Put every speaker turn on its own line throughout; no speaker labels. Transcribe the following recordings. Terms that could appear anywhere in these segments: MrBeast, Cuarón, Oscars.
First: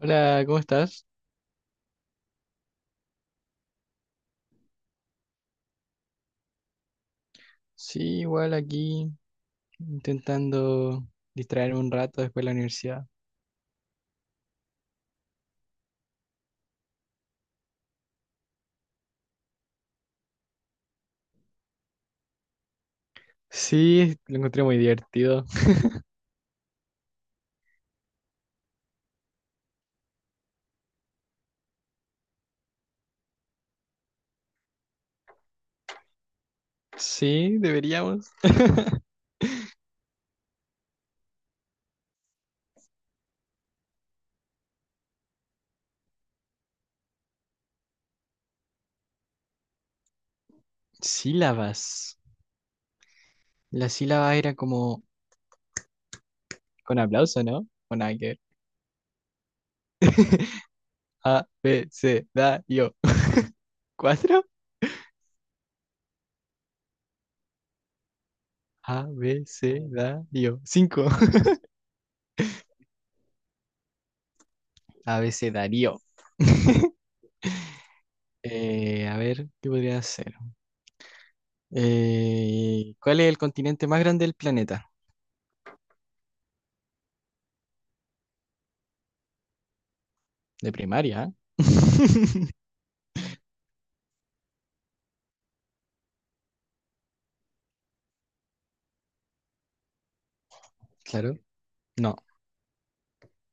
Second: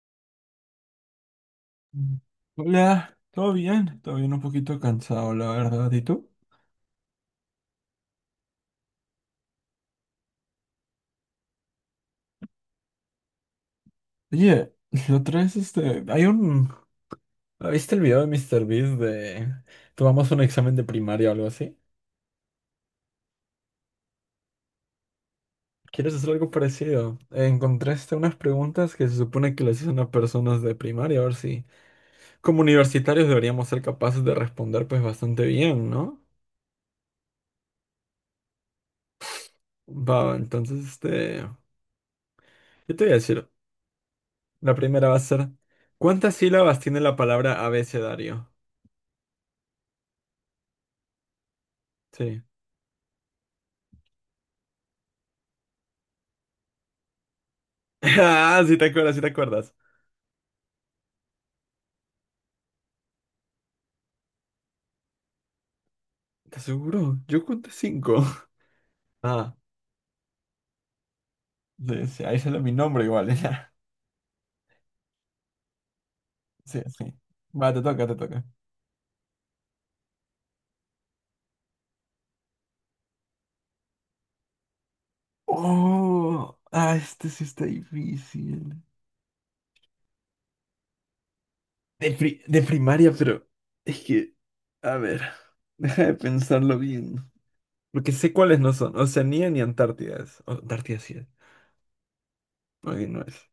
Hola, ¿cómo estás?
Mm. Hola, ¿todo bien? Todo bien, un poquito cansado, la verdad. ¿Y tú?
Sí, igual aquí intentando distraerme un rato después de la universidad.
Oye, la otra vez, ¿Viste el video de MrBeast de... Tomamos un examen de primaria o algo así?
Sí, lo encontré muy divertido.
¿Quieres hacer algo parecido? Encontraste unas preguntas que se supone que les hacen a personas de primaria, a ver si. Como universitarios deberíamos ser capaces de responder pues bastante bien, ¿no?
Sí, deberíamos.
Va, entonces, Yo te voy a decir, la primera va a ser. ¿Cuántas sílabas tiene la palabra abecedario?
Sílabas.
Sí.
La sílaba era como con aplauso, ¿no? O nada que ver.
Ah, sí te acuerdas, sí te acuerdas.
A, B, C, da, yo. ¿Cuatro?
¿Te aseguro? Yo conté cinco.
A, B,
Ah,
C, da, yo. Cinco.
sí, sí, ahí sale mi nombre igual, ya.
A, B, C, darío.
Sí, sí. Va, te toca, te toca.
A ver, ¿qué podría hacer? ¿Cuál es el continente más grande del planeta?
Oh, ah, este sí está difícil.
De primaria.
De, pri-
¿Eh?
de primaria, pero es que, a ver, deja de pensarlo bien. Porque sé cuáles no son, Oceanía ni Antártida es. Antártida sí es.
Claro. No,
No, ahí no es.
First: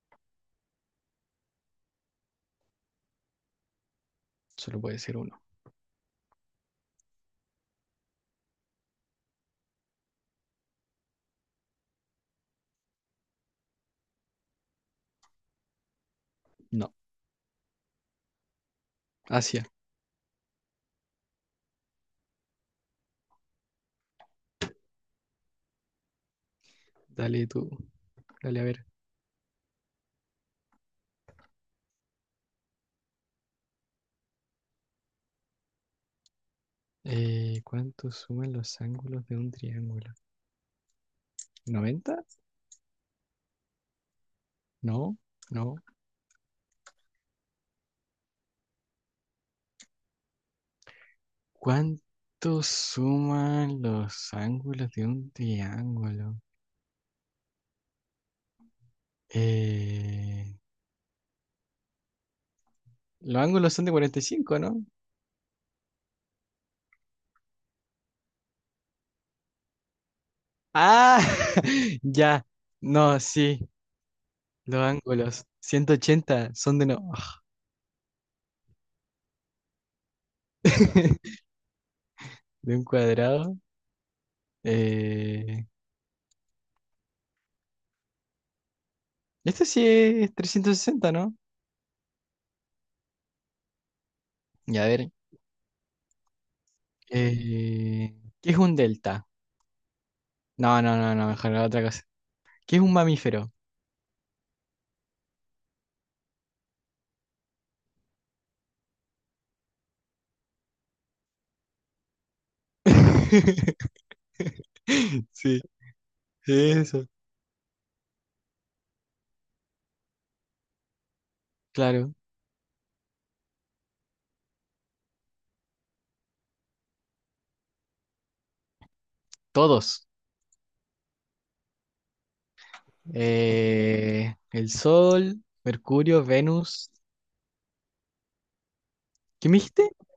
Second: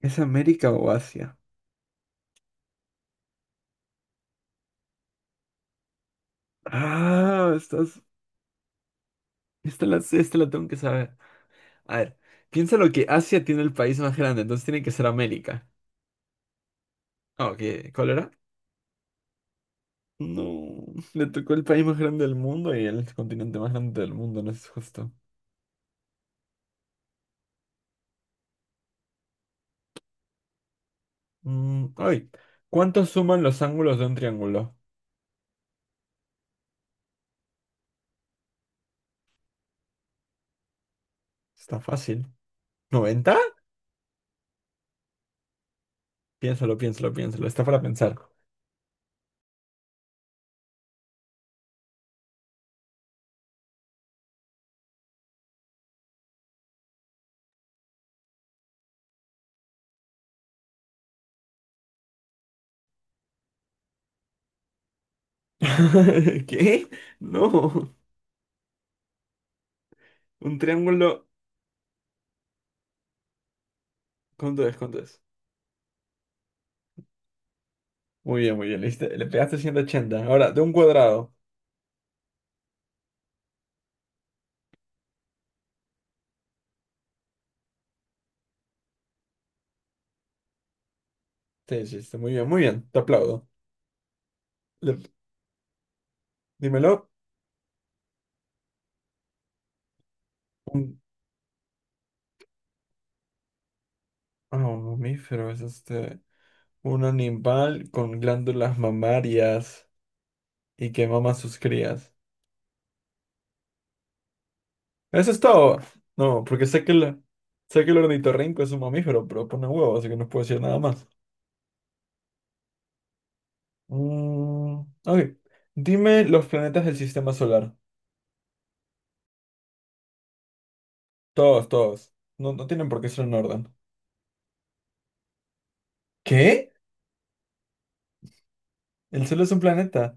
¿Es América o Asia?
solo puede ser uno.
Ah, estás... Esta la tengo que saber. A ver, piensa lo que Asia tiene el país más grande, entonces tiene que ser América.
No.
Ah, ok, ¿cuál era?
Asia,
No, le tocó el país más grande del mundo y el continente más grande del mundo, no es justo.
dale tú. Dale a ver.
Mm, ay, ¿cuántos suman los ángulos de un triángulo?
¿Cuánto suman los ángulos de un triángulo?
Está
¿90?
fácil. ¿90?
No, no.
Piénsalo, piénsalo, piénsalo, está para pensar.
¿Cuánto suman los ángulos de un triángulo? Eh, los ángulos son de 45, ¿no?
¿Qué? No, un
Ah,
triángulo,
ya. No, sí. Los
¿Cuánto es?
ángulos, 180, son de no.
Muy bien, le pegaste 180. Ahora, de un cuadrado.
De un cuadrado. Eh, Este sí es 360, ¿no?
Sí, sí, sí, muy bien, te aplaudo.
Y a
Le-
ver,
dímelo.
eh, ¿qué es un delta? No, no, no, no, mejor la otra cosa. ¿Qué es un mamífero?
Ah, un mamífero es un animal con glándulas mamarias y que mama a sus crías. Eso es
Sí,
todo. No, porque sé que
eso.
sé que el ornitorrinco es un mamífero, pero pone huevo, así que no puedo decir nada más.
Claro,
Mm, ok. Dime los planetas del sistema solar.
todos.
Todos, todos. No, no tienen por qué ser en orden.
El Sol, Mercurio,
¿Qué?
Venus.
¿El Sol
¿Qué
es
me
un
dijiste?
planeta?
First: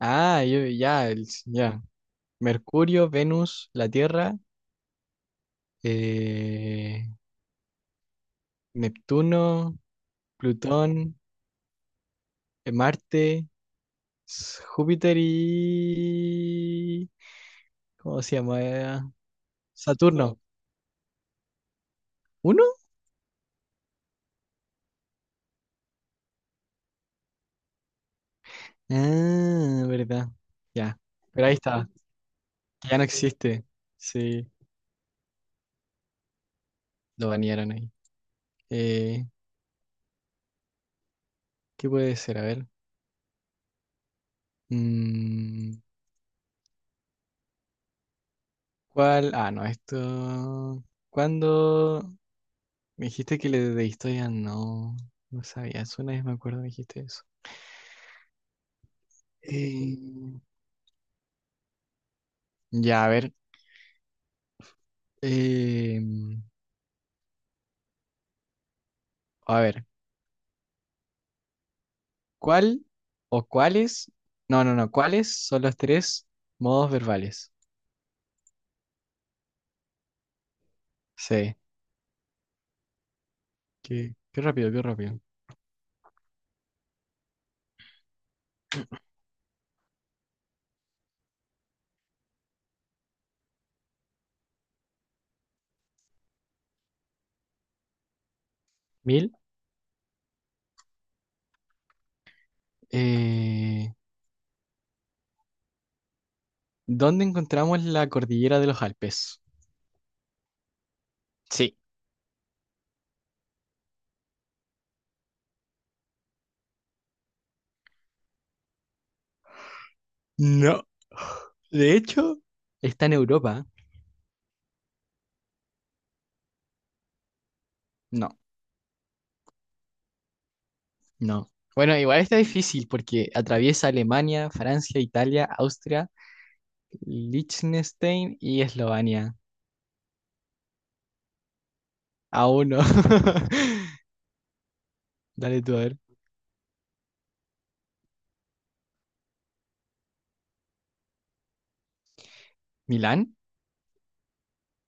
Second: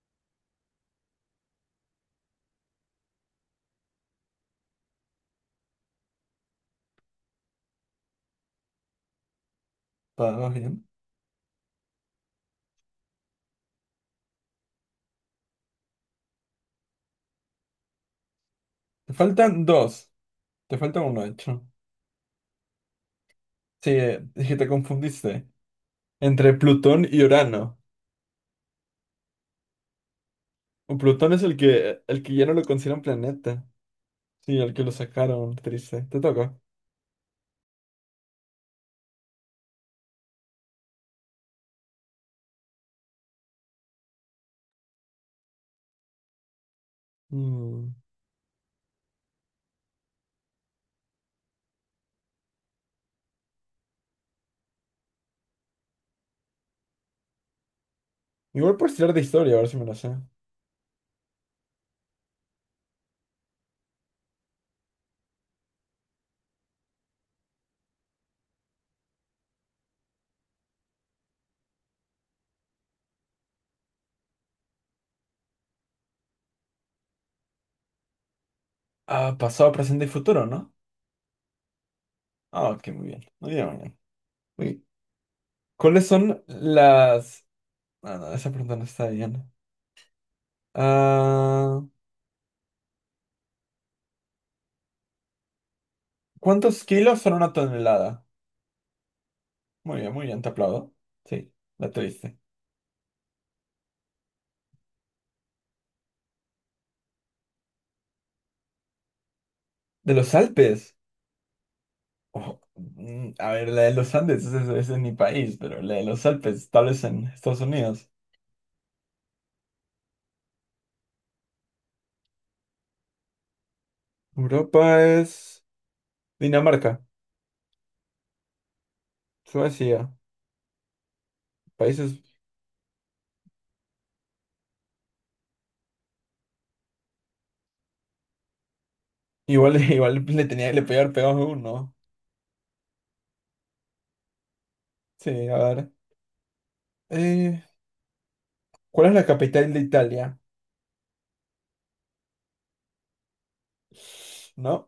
Ah, yo, ya, ya. Mercurio, Venus, la Tierra, eh, Neptuno,
Va, va bien.
Plutón, Marte. Júpiter y... ¿Cómo se llama?
Te
Uno.
faltan dos.
Saturno.
Te falta uno, de hecho.
¿Uno?
Sí, es que te confundiste. Entre Plutón y Urano.
Ah, verdad.
O
Ya.
Plutón es
Pero ahí,
el
ah, está.
que ya no lo
Que ya
consideran
no, sí,
planeta.
existe. Sí,
Sí, el que lo sacaron, triste. Te toca.
lo banearon ahí. Eh, ¿Qué puede ser? A ver. Mm,
Mm.
¿Cuál? Ah, no, esto. ¿Cuándo? Me dijiste que le de historia no. No sabía, una vez me acuerdo me dijiste eso.
Igual puedes tirar de historia, a ver si me lo sé.
Eh, ya, a ver. Eh, a ver. ¿Cuál o cuáles? No, no, no. ¿Cuáles son los tres modos verbales?
Ah, pasado, presente y futuro, ¿no?
Sí.
Ah, ok, muy bien. Muy bien, muy bien.
Qué, qué rápido, qué
Muy
rápido.
¿Cuáles son las... Ah, no, esa pregunta no está bien. Ah, ¿cuántos kilos son una tonelada?
1.000.
Muy bien, te aplaudo. Sí, la tuviste.
eh, ¿Dónde encontramos la cordillera de los Alpes?
¿De los Alpes?
Sí.
Oh, mm, a ver, la de los Andes, ese es mi país, pero la de los Alpes, tal vez en Estados Unidos.
No. De hecho, está en Europa.
Europa es Dinamarca,
No,
Suecia,
no. Bueno,
países
igual está difícil porque atraviesa Alemania, Francia, Italia, Austria, Liechtenstein y Eslovenia.
igual, igual le tenía le pegar pegado a uno.
Aún no.
Sí, a
Dale tú a
ver.
ver.
Eh, ¿cuál es la capital de Italia?
¿Milán?
¿No?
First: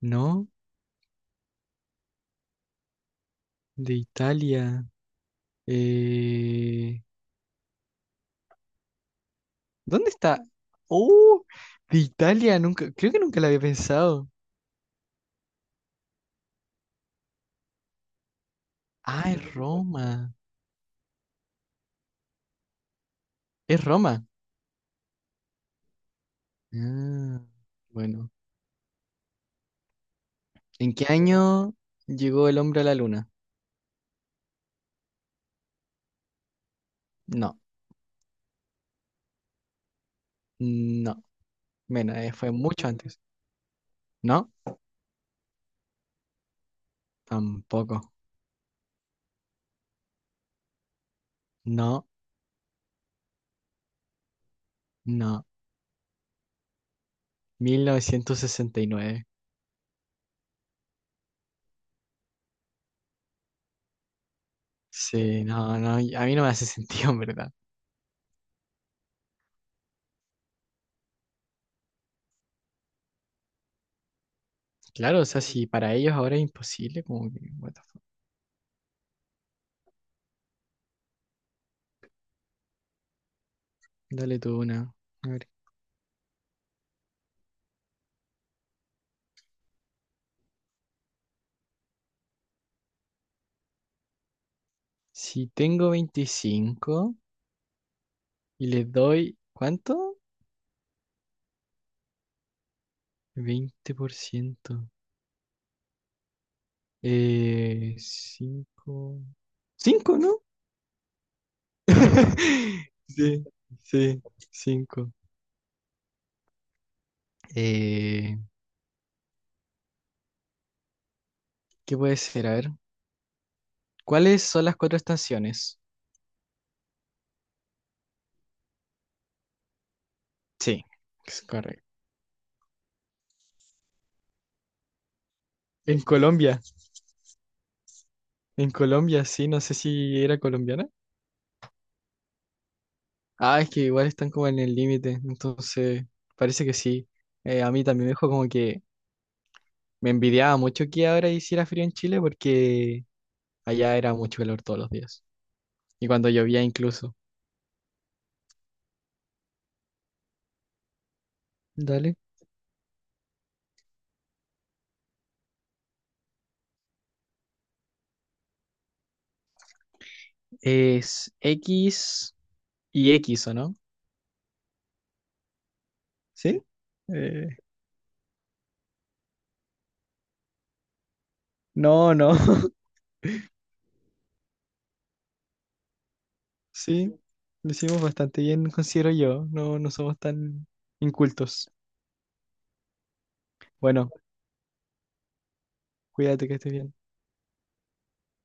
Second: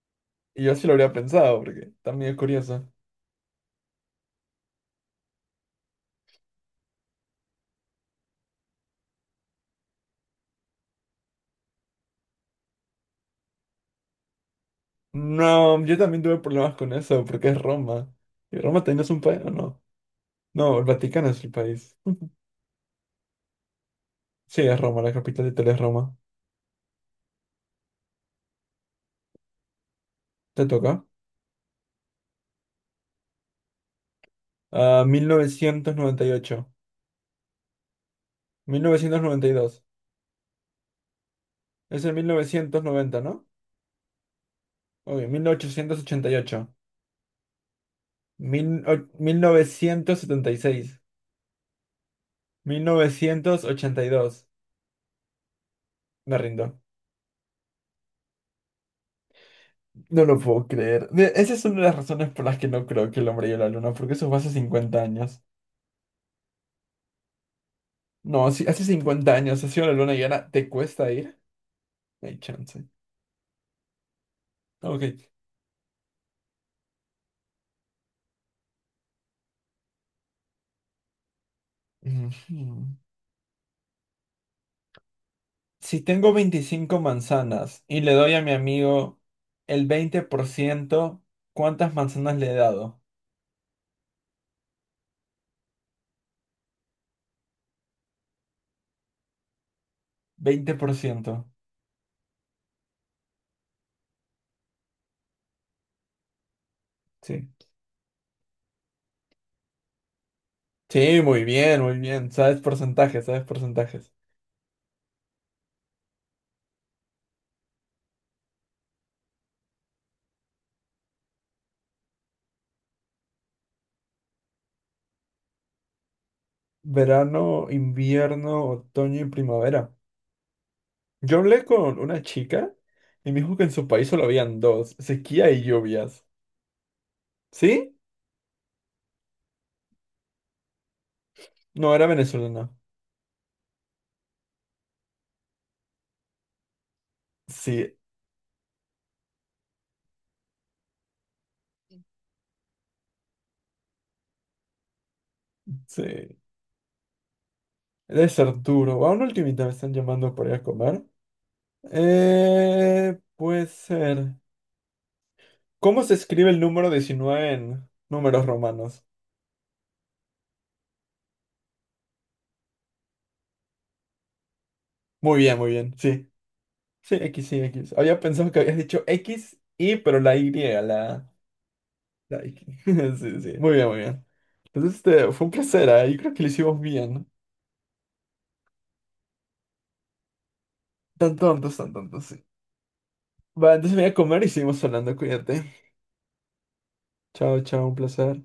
No,
Y yo sí lo habría pensado, porque también es curioso.
de Italia. Eh, ¿Dónde está? ¡Oh! De Italia, nunca, creo que nunca la había pensado.
No, yo también tuve problemas con eso, porque es Roma. ¿Y Roma también es un
Ah,
país o
es
no?
Roma.
No, el Vaticano es el país.
Es Roma.
Sí, es Roma, la capital de Italia es Roma.
Ah, bueno.
¿Te toca?
¿En qué año llegó el hombre a la luna?
Ah, 1998.
No,
1992.
no.
Es el
Menos,
mil
fue
novecientos
mucho
noventa,
antes.
¿no?
No,
Uy, 1888,
tampoco.
1976,
No,
1982.
no.
Me rindo.
1969.
No lo puedo creer. Esa es una de las razones por las que no creo que el hombre llegue a la luna, porque eso fue hace 50 años.
Sí, no, no, y a mí no me hace sentido, en verdad.
No, si hace 50 años ha sido la luna llena, ¿te cuesta ir? No hay chance.
Claro, o
Ok.
sea, si para ellos ahora es imposible, como que, what the fuck.
Ujú.
Dale tú una. A ver.
Si tengo 25 manzanas y le doy a mi amigo el 20%, ¿cuántas manzanas le he dado?
Si tengo 25 y le doy, ¿cuánto?
20%.
20%.
Sí.
Cinco, cinco, ¿no?
Sí, muy bien, muy bien. Sabes porcentajes,
Sí,
sabes porcentajes.
sí, cinco. Eh, ¿Qué puede ser? A ver, ¿cuáles son las cuatro estaciones?
Verano, invierno, otoño y primavera.
Sí,
Yo
es
hablé
correcto.
con una chica y me dijo que en su país solo habían dos, sequía y
En
lluvias.
Colombia,
¿Sí?
en Colombia, sí, no sé si era colombiana.
No, era venezolana.
Ah, es que igual están como en el límite, entonces parece que sí. A mí
Sí,
también me dijo como que me envidiaba mucho que ahora hiciera frío en Chile porque allá era mucho calor todos los días. Y cuando
sí.
llovía incluso.
Debe ser duro. A una ultimita me están llamando por ir a comer.
Dale.
Puede ser. ¿Cómo se escribe el número 19 en números romanos?
Es XX, ¿o no?
Muy bien, sí.
¿Sí? Eh,
Sí, X. Había pensado que habías dicho X, Y, pero la Y,
no, no.
la X. Sí, sí. Muy bien, muy bien. Entonces, fue un placer, ¿eh? Yo creo que lo hicimos
Sí,
bien.
lo hicimos bastante bien, considero yo. No, no somos tan incultos.
Tan tontos, sí. Va, entonces me
Bueno,
voy a comer y seguimos hablando. Cuídate.
cuídate que estés bien.
Chao, chao, un placer.